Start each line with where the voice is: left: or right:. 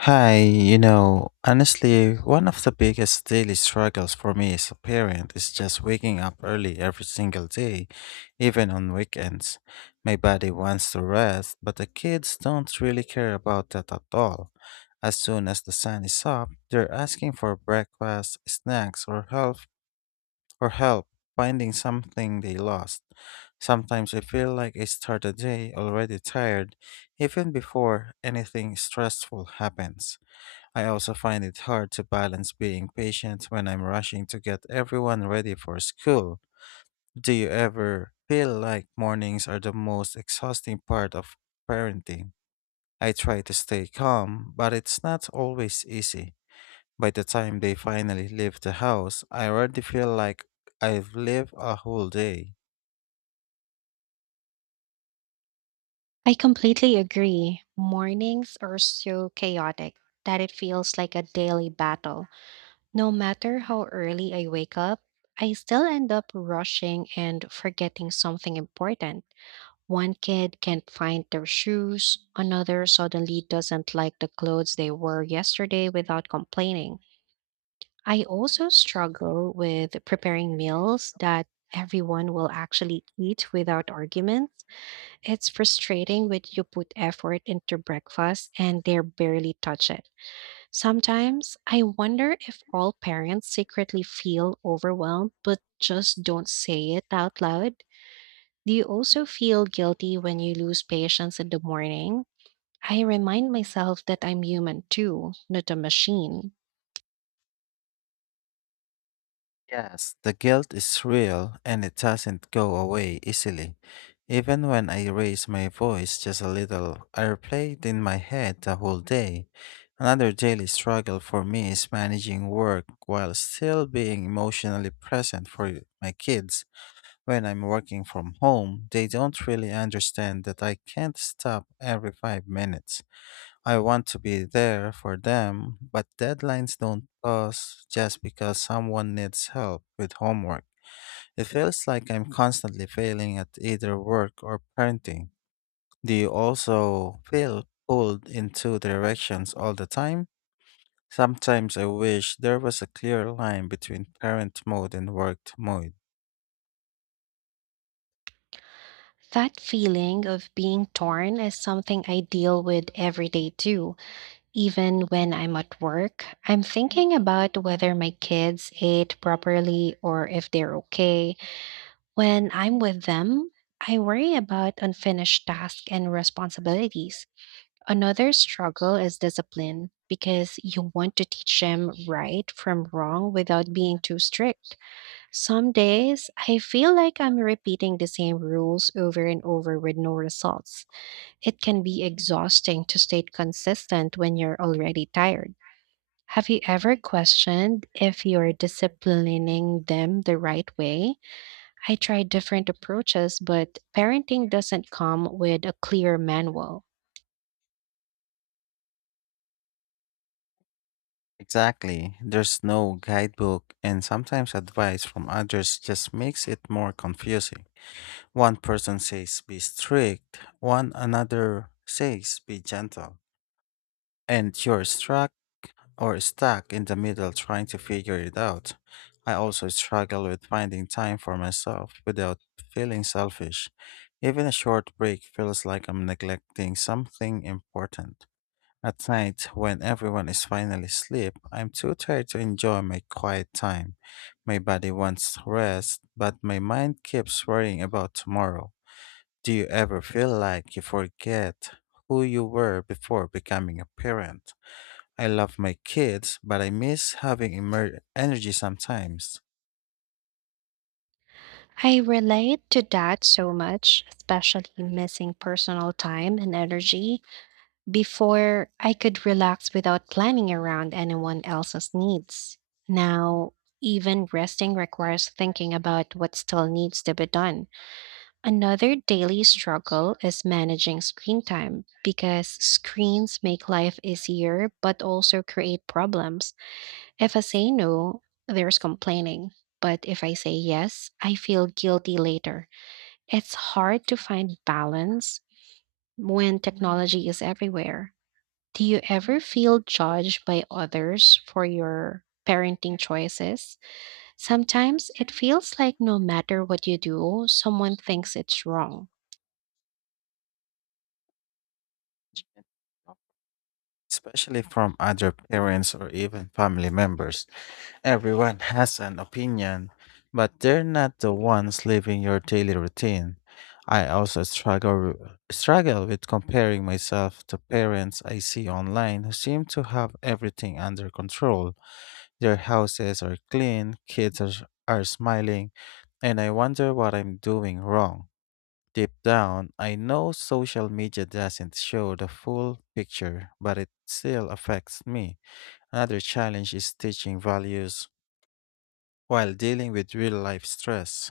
left: Hi, honestly, one of the biggest daily struggles for me as a parent is just waking up early every single day, even on weekends. My body wants to rest, but the kids don't really care about that at all. As soon as the sun is up, they're asking for breakfast, snacks, or help finding something they lost. Sometimes I feel like I start the day already tired, even before anything stressful happens. I also find it hard to balance being patient when I'm rushing to get everyone ready for school. Do you ever feel like mornings are the most exhausting part of parenting? I try to stay calm, but it's not always easy. By the time they finally leave the house, I already feel like I've lived a whole day.
right: I completely agree. Mornings are so chaotic that it feels like a daily battle. No matter how early I wake up, I still end up rushing and forgetting something important. One kid can't find their shoes, another suddenly doesn't like the clothes they wore yesterday without complaining. I also struggle with preparing meals that everyone will actually eat without arguments. It's frustrating when you put effort into breakfast and they barely touch it. Sometimes I wonder if all parents secretly feel overwhelmed but just don't say it out loud. Do you also feel guilty when you lose patience in the morning? I remind myself that I'm human too, not a machine.
left: Yes, the guilt is real and it doesn't go away easily. Even when I raise my voice just a little, I replay it in my head the whole day. Another daily struggle for me is managing work while still being emotionally present for my kids. When I'm working from home, they don't really understand that I can't stop every 5 minutes. I want to be there for them, but deadlines don't pause just because someone needs help with homework. It feels like I'm constantly failing at either work or parenting. Do you also feel pulled in two directions all the time? Sometimes I wish there was a clear line between parent mode and work mode.
right: That feeling of being torn is something I deal with every day too. Even when I'm at work, I'm thinking about whether my kids ate properly or if they're okay. When I'm with them, I worry about unfinished tasks and responsibilities. Another struggle is discipline because you want to teach them right from wrong without being too strict. Some days, I feel like I'm repeating the same rules over and over with no results. It can be exhausting to stay consistent when you're already tired. Have you ever questioned if you're disciplining them the right way? I tried different approaches, but parenting doesn't come with a clear manual.
left: Exactly. There's no guidebook, and sometimes advice from others just makes it more confusing. One person says be strict, one another says be gentle, and you're struck or stuck in the middle trying to figure it out. I also struggle with finding time for myself without feeling selfish. Even a short break feels like I'm neglecting something important. At night, when everyone is finally asleep, I'm too tired to enjoy my quiet time. My body wants rest, but my mind keeps worrying about tomorrow. Do you ever feel like you forget who you were before becoming a parent? I love my kids, but I miss having energy sometimes,
right: I relate to that so much, especially missing personal time and energy before I could relax without planning around anyone else's needs. Now, even resting requires thinking about what still needs to be done. Another daily struggle is managing screen time because screens make life easier but also create problems. If I say no, there's complaining. But if I say yes, I feel guilty later. It's hard to find balance when technology is everywhere. Do you ever feel judged by others for your parenting choices? Sometimes it feels like no matter what you do, someone thinks it's wrong.
left: especially from other parents or even family members. Everyone has an opinion, but they're not the ones living your daily routine. I also struggle with comparing myself to parents I see online who seem to have everything under control. Their houses are clean, kids are smiling, and I wonder what I'm doing wrong. Deep down, I know social media doesn't show the full picture, but it still affects me. Another challenge is teaching values while dealing with real life stress.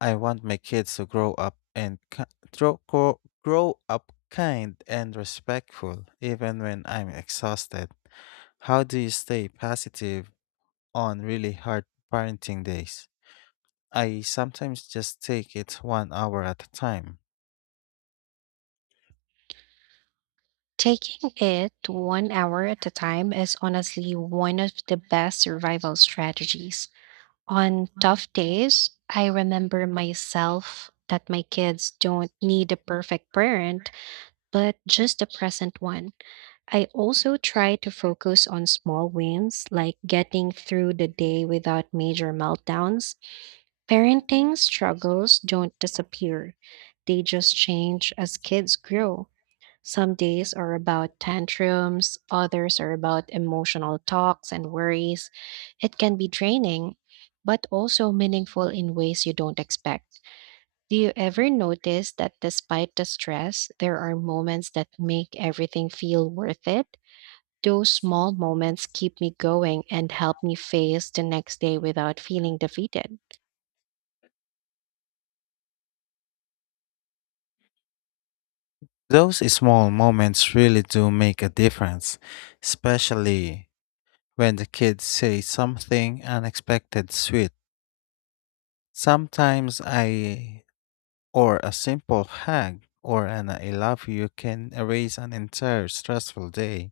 left: I want my kids to grow up and ki- grow, grow grow up kind and respectful, even when I'm exhausted. How do you stay positive on really hard parenting days. I sometimes just take it one hour at a time.
right: Taking it 1 hour at a time is honestly one of the best survival strategies. On tough days, I remember myself that my kids don't need a perfect parent, but just a present one. I also try to focus on small wins, like getting through the day without major meltdowns. Parenting struggles don't disappear, they just change as kids grow. Some days are about tantrums, others are about emotional talks and worries. It can be draining, but also meaningful in ways you don't expect. Do you ever notice that despite the stress, there are moments that make everything feel worth it? Those small moments keep me going and help me face the next day without feeling defeated.
left: Those small moments really do make a difference, especially when the kids say something unexpected sweet. Sometimes I, or a simple hug or an I love you can erase an entire stressful day.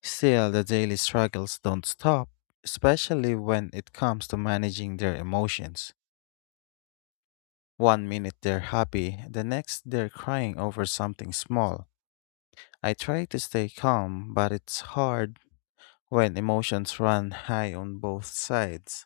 left: Still, the daily struggles don't stop, especially when it comes to managing their emotions. One minute they're happy, the next they're crying over something small. I try to stay calm, but it's hard when emotions run high on both sides.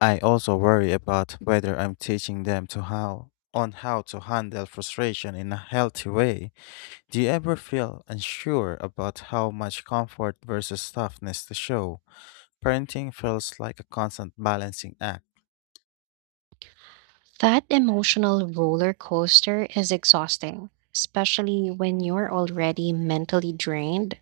left: I also worry about whether I'm teaching them to how on how to handle frustration in a healthy way. Do you ever feel unsure about how much comfort versus toughness to show? Parenting feels like a constant balancing act.
right: That emotional roller coaster is exhausting, especially when you're already mentally drained.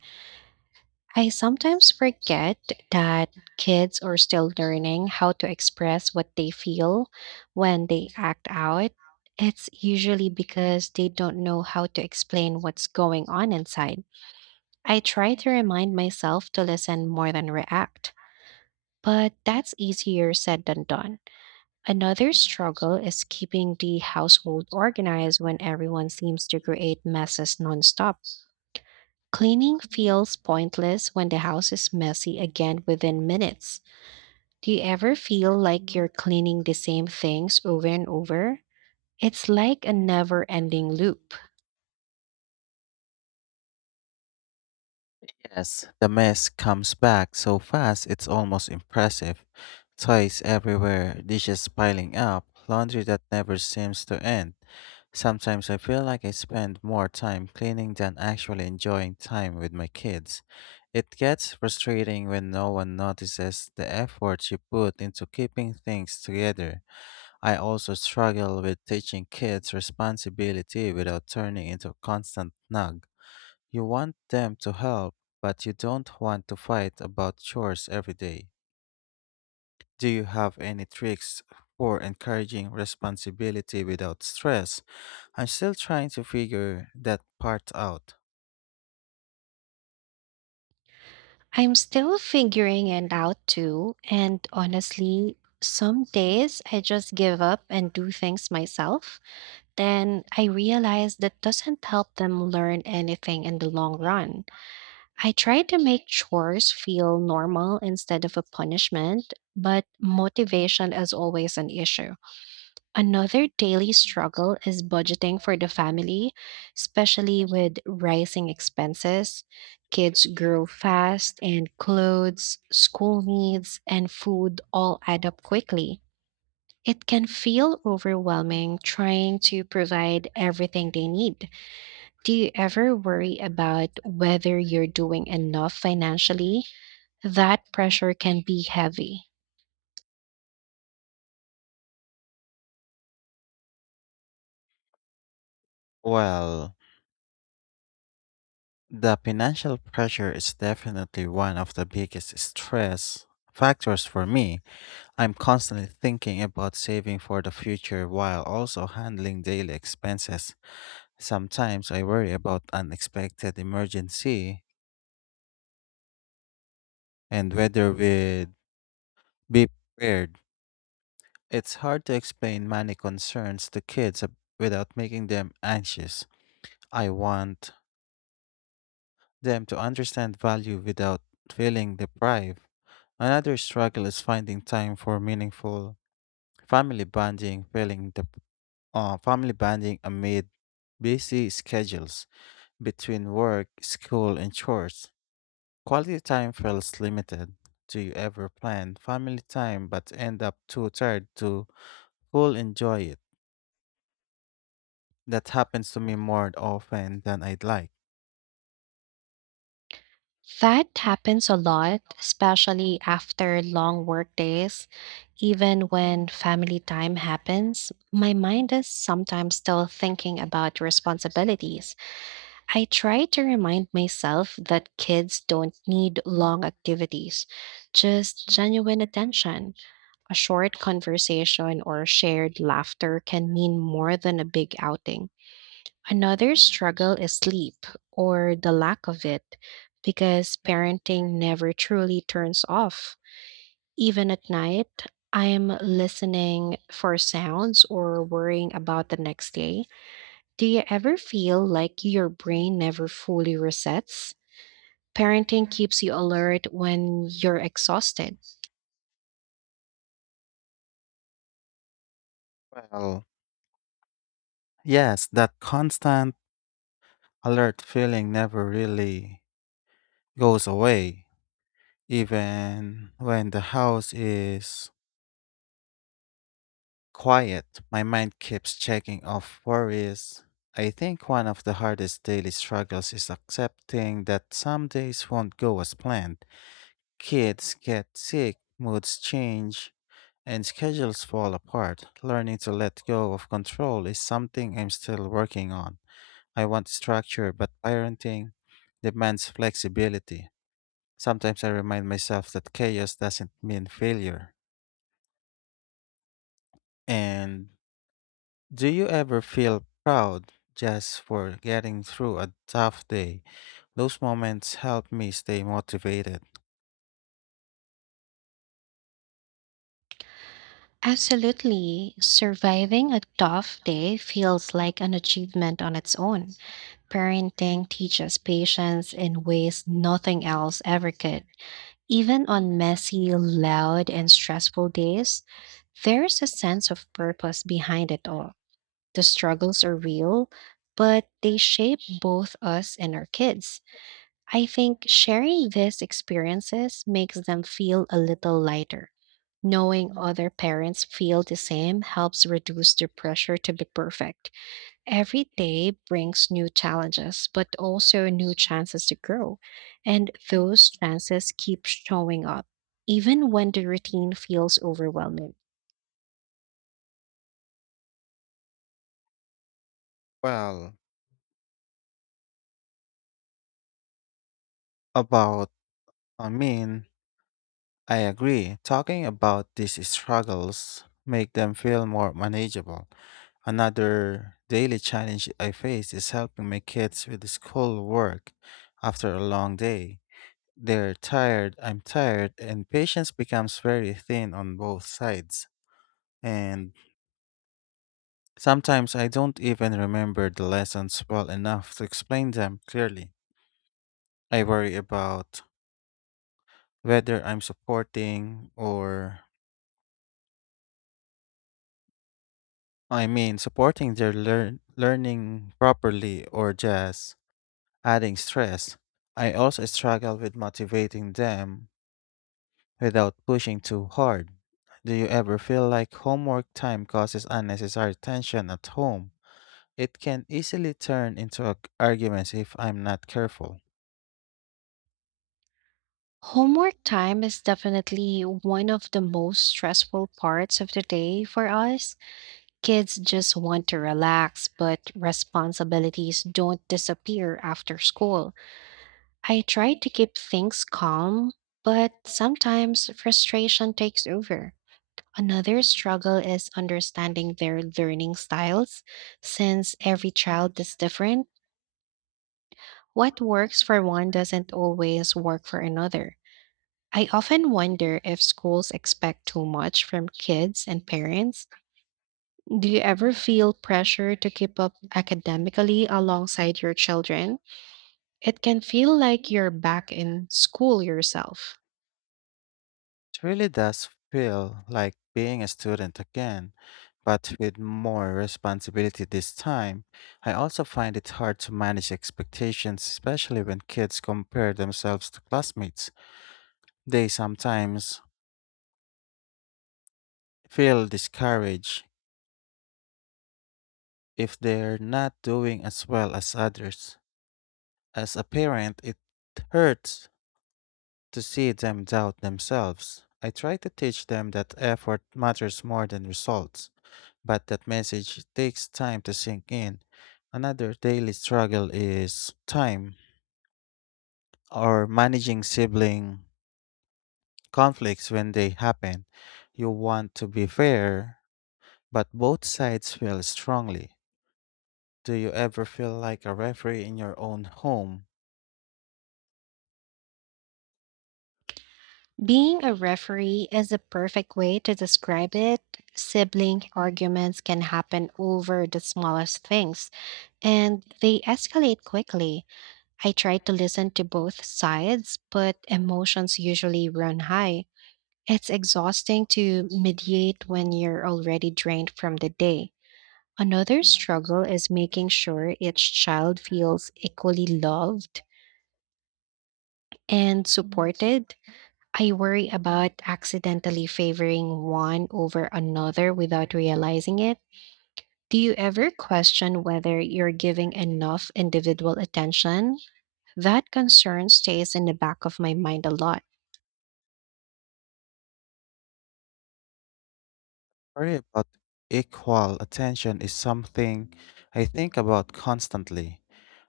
right: I sometimes forget that kids are still learning how to express what they feel when they act out. It's usually because they don't know how to explain what's going on inside. I try to remind myself to listen more than react, but that's easier said than done. Another struggle is keeping the household organized when everyone seems to create messes nonstop. Cleaning feels pointless when the house is messy again within minutes. Do you ever feel like you're cleaning the same things over and over? It's like a never ending loop.
left: Yes, the mess comes back so fast it's almost impressive. Toys everywhere, dishes piling up, laundry that never seems to end. Sometimes I feel like I spend more time cleaning than actually enjoying time with my kids. It gets frustrating when no one notices the effort you put into keeping things together. I also struggle with teaching kids responsibility without turning into a constant nag. You want them to help, but you don't want to fight about chores every day. Do you have any tricks for encouraging responsibility without stress? I'm still trying to figure that part out.
right: I'm still figuring it out too, and honestly, some days I just give up and do things myself. Then I realize that doesn't help them learn anything in the long run. I tried to make chores feel normal instead of a punishment, but motivation is always an issue. Another daily struggle is budgeting for the family, especially with rising expenses. Kids grow fast, and clothes, school needs, and food all add up quickly. It can feel overwhelming trying to provide everything they need. Do you ever worry about whether you're doing enough financially? That pressure can be heavy.
left: Well, the financial pressure is definitely one of the biggest stress factors for me. I'm constantly thinking about saving for the future while also handling daily expenses. Sometimes I worry about unexpected emergency and whether we'd be prepared. It's hard to explain many concerns to kids without making them anxious. I want them to understand value without feeling deprived. Another struggle is finding time for meaningful family bonding, feeling the family bonding amid busy schedules between work, school, and chores. Quality time feels limited. Do you ever plan family time but end up too tired to full enjoy it? That happens to me more often than I'd like.
right: That happens a lot, especially after long work days. Even when family time happens, my mind is sometimes still thinking about responsibilities. I try to remind myself that kids don't need long activities, just genuine attention. A short conversation or shared laughter can mean more than a big outing. Another struggle is sleep or the lack of it, because parenting never truly turns off. Even at night, I'm listening for sounds or worrying about the next day. Do you ever feel like your brain never fully resets? Parenting keeps you alert when you're exhausted.
left: Well, yes, that constant alert feeling never really goes away. Even when the house is quiet, my mind keeps checking off worries. I think one of the hardest daily struggles is accepting that some days won't go as planned. Kids get sick, moods change, and schedules fall apart. Learning to let go of control is something I'm still working on. I want structure, but parenting demands flexibility. Sometimes I remind myself that chaos doesn't mean failure. And do you ever feel proud just for getting through a tough day? Those moments help me stay motivated.
right: Absolutely. Surviving a tough day feels like an achievement on its own. Parenting teaches patience in ways nothing else ever could. Even on messy, loud, and stressful days, there's a sense of purpose behind it all. The struggles are real, but they shape both us and our kids. I think sharing these experiences makes them feel a little lighter. Knowing other parents feel the same helps reduce the pressure to be perfect. Every day brings new challenges, but also new chances to grow. And those chances keep showing up, even when the routine feels overwhelming.
left: Well, about, I mean, I agree. Talking about these struggles make them feel more manageable. Another daily challenge I face is helping my kids with school work after a long day. They're tired, I'm tired, and patience becomes very thin on both sides. And sometimes I don't even remember the lessons well enough to explain them clearly. I worry about whether I'm supporting or I mean, supporting their learning properly or just adding stress. I also struggle with motivating them without pushing too hard. Do you ever feel like homework time causes unnecessary tension at home? It can easily turn into arguments if I'm not careful.
right: Homework time is definitely one of the most stressful parts of the day for us. Kids just want to relax, but responsibilities don't disappear after school. I try to keep things calm, but sometimes frustration takes over. Another struggle is understanding their learning styles, since every child is different. What works for one doesn't always work for another. I often wonder if schools expect too much from kids and parents. Do you ever feel pressure to keep up academically alongside your children? It can feel like you're back in school yourself.
left: It really does feel like being a student again, but with more responsibility this time. I also find it hard to manage expectations, especially when kids compare themselves to classmates. They sometimes feel discouraged if they're not doing as well as others. As a parent, it hurts to see them doubt themselves. I try to teach them that effort matters more than results, but that message takes time to sink in. Another daily struggle is time or managing sibling conflicts when they happen. You want to be fair, but both sides feel strongly. Do you ever feel like a referee in your own home?
right: Being a referee is the perfect way to describe it. Sibling arguments can happen over the smallest things, and they escalate quickly. I try to listen to both sides, but emotions usually run high. It's exhausting to mediate when you're already drained from the day. Another struggle is making sure each child feels equally loved and supported. I worry about accidentally favoring one over another without realizing it. Do you ever question whether you're giving enough individual attention? That concern stays in the back of my mind a lot.
left: Worry about equal attention is something I think about constantly.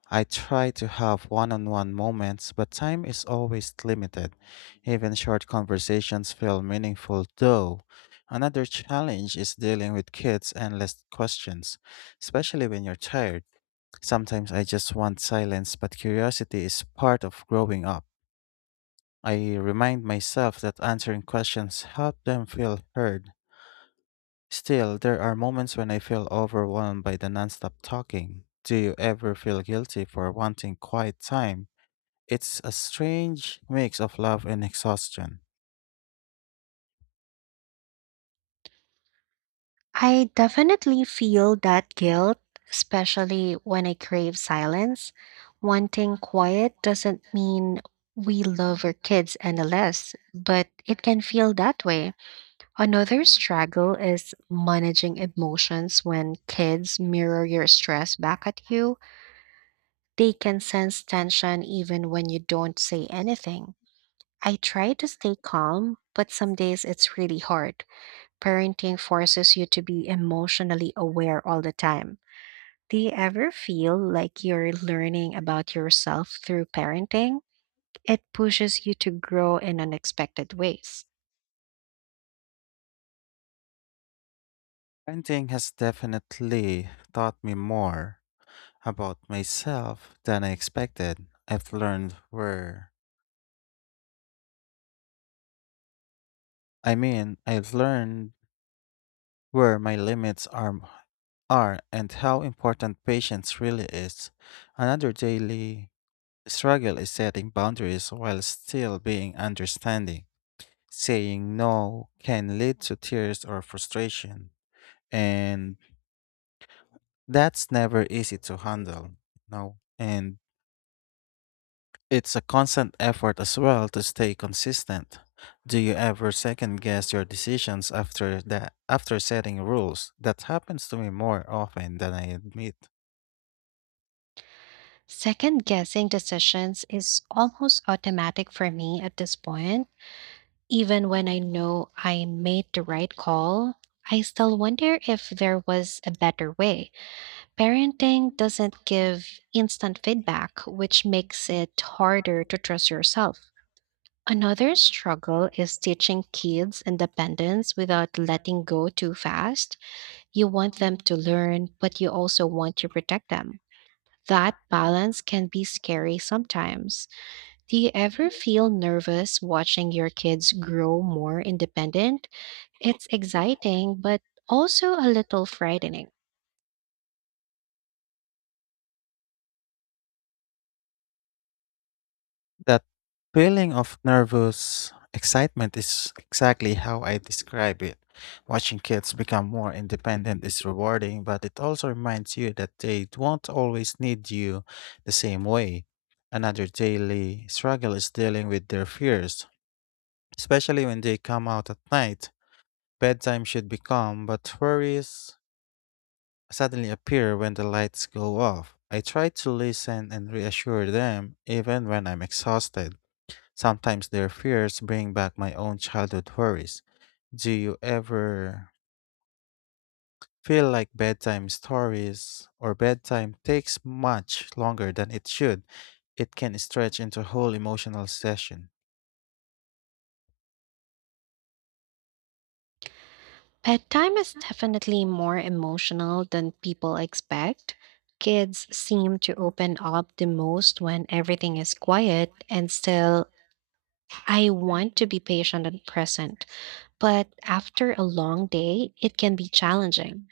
left: I try to have one on one moments, but time is always limited. Even short conversations feel meaningful, though. Another challenge is dealing with kids endless questions, especially when you're tired. Sometimes I just want silence, but curiosity is part of growing up. I remind myself that answering questions help them feel heard. Still, there are moments when I feel overwhelmed by the nonstop talking. Do you ever feel guilty for wanting quiet time? It's a strange mix of love and exhaustion.
right: I definitely feel that guilt, especially when I crave silence. Wanting quiet doesn't mean we love our kids any less, but it can feel that way. Another struggle is managing emotions when kids mirror your stress back at you. They can sense tension even when you don't say anything. I try to stay calm, but some days it's really hard. Parenting forces you to be emotionally aware all the time. Do you ever feel like you're learning about yourself through parenting? It pushes you to grow in unexpected ways.
left: Painting has definitely taught me more about myself than I expected. I mean, I've learned where my limits are and how important patience really is. Another daily struggle is setting boundaries while still being understanding. Saying no can lead to tears or frustration, and that's never easy to handle, no. And it's a constant effort as well to stay consistent. Do you ever second guess your decisions after setting rules? That happens to me more often than I admit.
right: Second guessing decisions is almost automatic for me at this point. Even when I know I made the right call, I still wonder if there was a better way. Parenting doesn't give instant feedback, which makes it harder to trust yourself. Another struggle is teaching kids independence without letting go too fast. You want them to learn, but you also want to protect them. That balance can be scary sometimes. Do you ever feel nervous watching your kids grow more independent? It's exciting, but also a little frightening.
left: That feeling of nervous excitement is exactly how I describe it. Watching kids become more independent is rewarding, but it also reminds you that they won't always need you the same way. Another daily struggle is dealing with their fears, especially when they come out at night. Bedtime should be calm, but worries suddenly appear when the lights go off. I try to listen and reassure them even when I'm exhausted. Sometimes their fears bring back my own childhood worries. Do you ever feel like bedtime stories or bedtime takes much longer than it should? It can stretch into a whole emotional session.
right: Pet time is definitely more emotional than people expect. Kids seem to open up the most when everything is quiet, and still, I want to be patient and present. But after a long day, it can be challenging.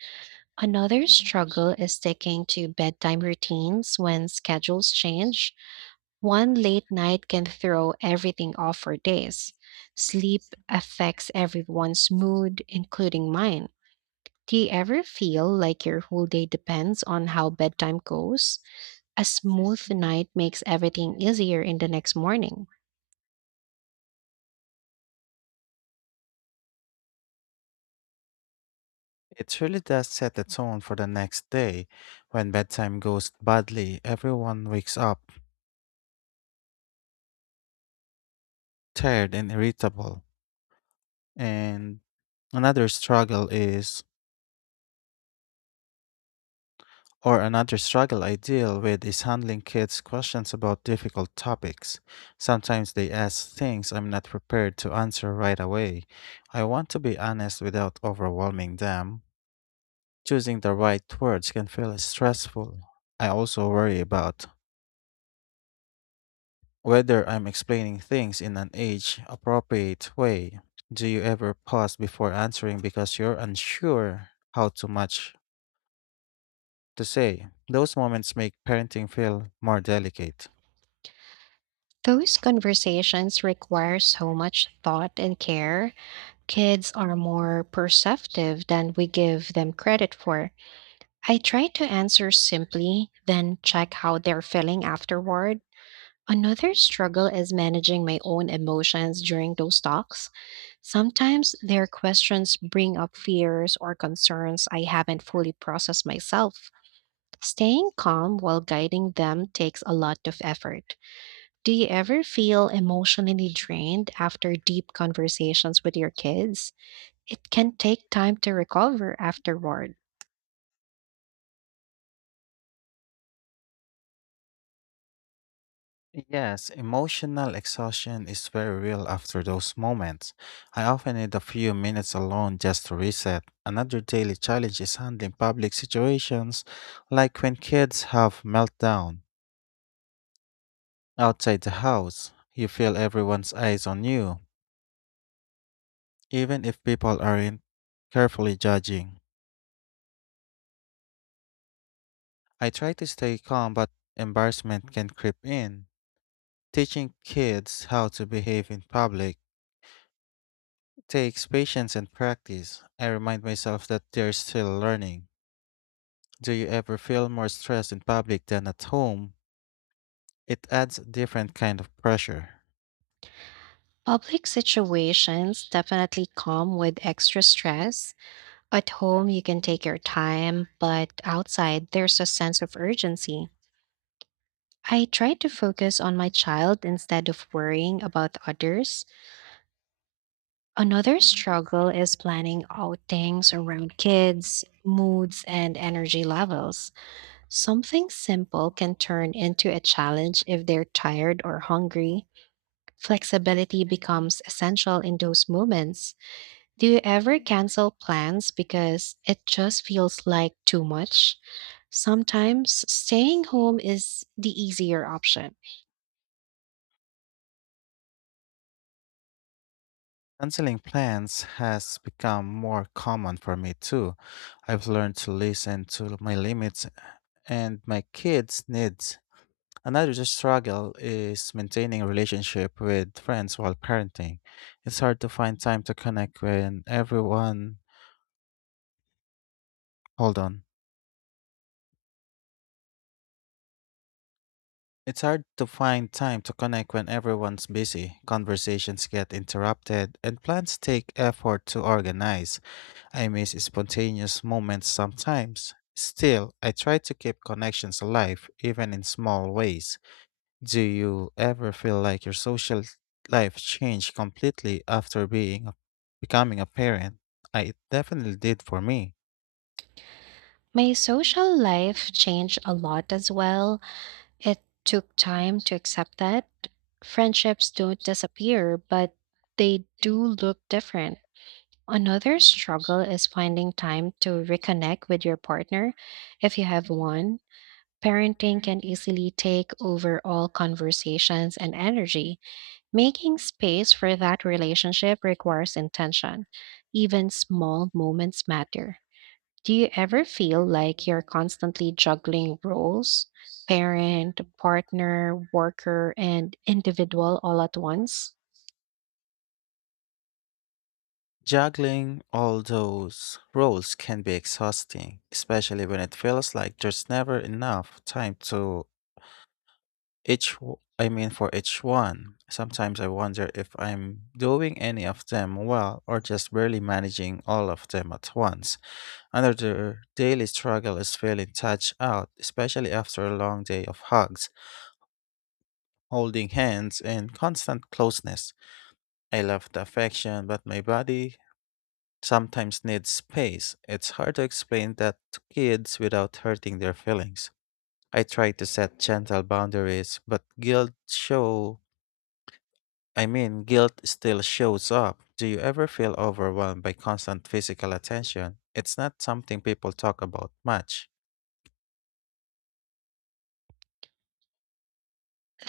right: Another struggle is sticking to bedtime routines when schedules change. One late night can throw everything off for days. Sleep affects everyone's mood, including mine. Do you ever feel like your whole day depends on how bedtime goes? A smooth night makes everything easier in the next morning.
left: It really does set the tone for the next day. When bedtime goes badly, everyone wakes up tired and irritable. And another struggle is Or another struggle I deal with is handling kids' questions about difficult topics. Sometimes they ask things I'm not prepared to answer right away. I want to be honest without overwhelming them. Choosing the right words can feel stressful. I also worry about whether I'm explaining things in an age appropriate way. Do you ever pause before answering because you're unsure how to much to say? Those moments make parenting feel more delicate.
right: Those conversations require so much thought and care. Kids are more perceptive than we give them credit for. I try to answer simply, then check how they're feeling afterward. Another struggle is managing my own emotions during those talks. Sometimes their questions bring up fears or concerns I haven't fully processed myself. Staying calm while guiding them takes a lot of effort. Do you ever feel emotionally drained after deep conversations with your kids? It can take time to recover afterward.
left: Yes, emotional exhaustion is very real after those moments. I often need a few minutes alone just to reset. Another daily challenge is handling public situations, like when kids have meltdown outside the house. You feel everyone's eyes on you, even if people aren't carefully judging. I try to stay calm, but embarrassment can creep in. Teaching kids how to behave in public takes patience and practice. I remind myself that they're still learning. Do you ever feel more stressed in public than at home? It adds a different kind of pressure.
right: Public situations definitely come with extra stress. At home, you can take your time, but outside, there's a sense of urgency. I try to focus on my child instead of worrying about others. Another struggle is planning outings around kids, moods, and energy levels. Something simple can turn into a challenge if they're tired or hungry. Flexibility becomes essential in those moments. Do you ever cancel plans because it just feels like too much? Sometimes staying home is the easier option.
left: Canceling plans has become more common for me too. I've learned to listen to my limits and my kids' needs. Another struggle is maintaining a relationship with friends while parenting. It's hard to find time to connect when everyone. Hold on. It's hard to find time to connect when everyone's busy, conversations get interrupted, and plans take effort to organize. I miss spontaneous moments sometimes. Still, I try to keep connections alive, even in small ways. Do you ever feel like your social life changed completely after being becoming a parent? I it definitely did for me.
right: My social life changed a lot as well. It took time to accept that. Friendships don't disappear, but they do look different. Another struggle is finding time to reconnect with your partner if you have one. Parenting can easily take over all conversations and energy. Making space for that relationship requires intention. Even small moments matter. Do you ever feel like you're constantly juggling roles? Parent, partner, worker, and individual all at once?
left: Juggling all those roles can be exhausting, especially when it feels like there's never enough time to I mean for each one. Sometimes I wonder if I'm doing any of them well or just barely managing all of them at once. Another daily struggle is feeling touched out, especially after a long day of hugs, holding hands, and constant closeness. I love the affection, but my body sometimes need space. It's hard to explain that to kids without hurting their feelings. I try to set gentle boundaries, but guilt show I mean guilt still shows up. Do you ever feel overwhelmed by constant physical attention? It's not something people talk about much.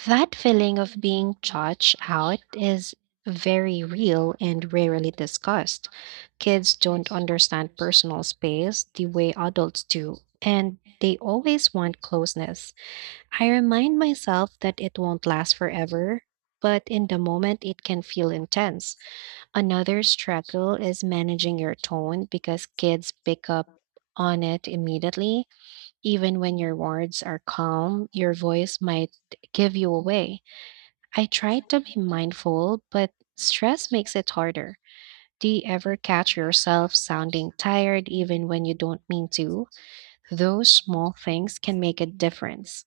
right: That feeling of being judged out is very real and rarely discussed. Kids don't understand personal space the way adults do, and they always want closeness. I remind myself that it won't last forever, but in the moment it can feel intense. Another struggle is managing your tone because kids pick up on it immediately. Even when your words are calm, your voice might give you away. I try to be mindful, but stress makes it harder. Do you ever catch yourself sounding tired even when you don't mean to? Those small things can make a difference.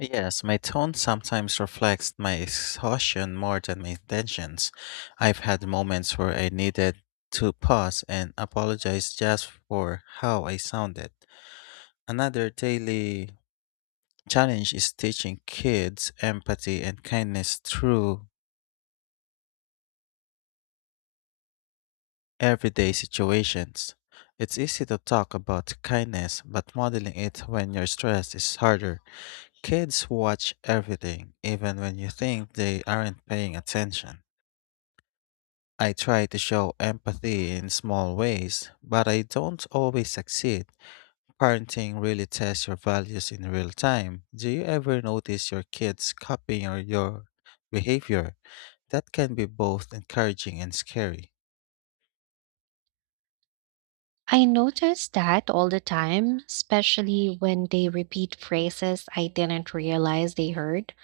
left: Yes, my tone sometimes reflects my exhaustion more than my intentions. I've had moments where I needed to pause and apologize just for how I sounded. Another daily challenge is teaching kids empathy and kindness through everyday situations. It's easy to talk about kindness, but modeling it when you're stressed is harder. Kids watch everything, even when you think they aren't paying attention. I try to show empathy in small ways, but I don't always succeed. Parenting really tests your values in real time. Do you ever notice your kids copying your behavior? That can be both encouraging and scary.
right: I notice that all the time, especially when they repeat phrases I didn't realize they heard.